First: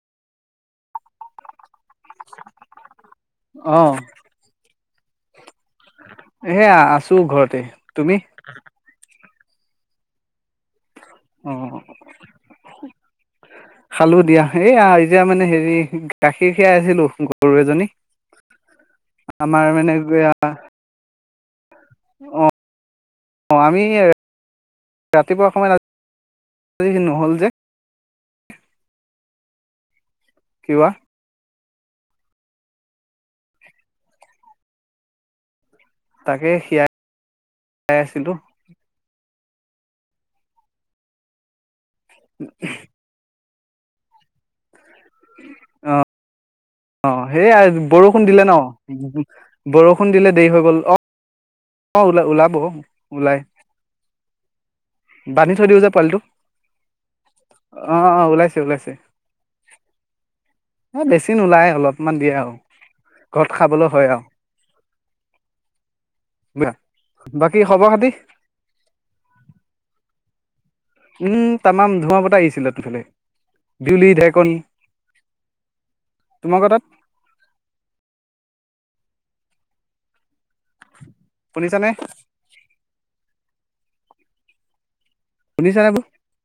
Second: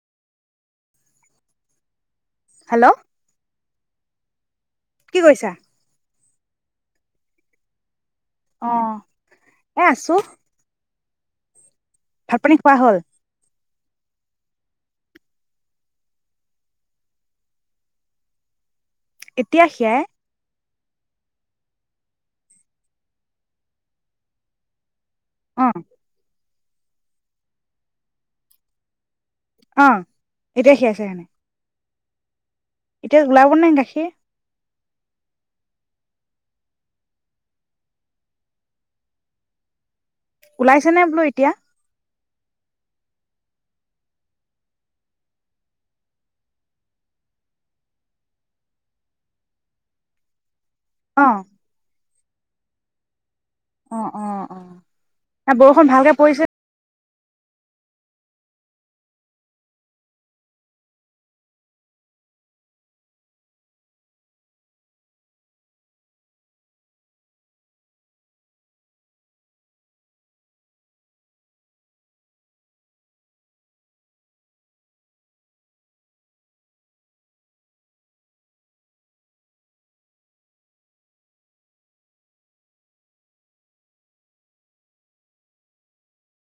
hello অ কি কৰিছা হেয়া আছোঁ ঘৰতে তুমি অ এ আছোঁ অ ভাত পানী খোৱা হ'ল খালো দিয়া এইয়া এতিয়া মানে হেৰি গাখীৰ খীয়াই আছিলো গৰু এজনী এতিয়া আমাৰ মানে খীৰাই গ অ অ আমি ৰাতিপুৱা অ সময়ত নহ'ল যে অ এতিয়া সি খিৰোৱা, আছে এনে এতিয়া ওলাব নাই গাখীৰ তাকে খিয়াই আছিলো ওলাইছেনে বোলো এতিয়া [unintelligible] আহ অ সেইয়াই বৰষুণ দিলে ন বৰষুণ দিলে দেৰি হৈ গ'ল অ অ ওলাই ওলাব ওলাই অ অ অ বৰষুণ ভালকে পৰিছে অহ অহ ওলাইছে ওলাইছে এ বেছি ন নুওলাই অলপমান দিয়ে আৰু ঘৰত খাবলৈ হয় আৰু বাকী খবৰ খাতি উম তামাম ধোঁমোহা বতাহ আহিছিলে তোৰ এইফালে বিজুলি ধ্ৰেকনি তোমালোকৰ তাত শুনিছা নে শুনিছা [unintelligible]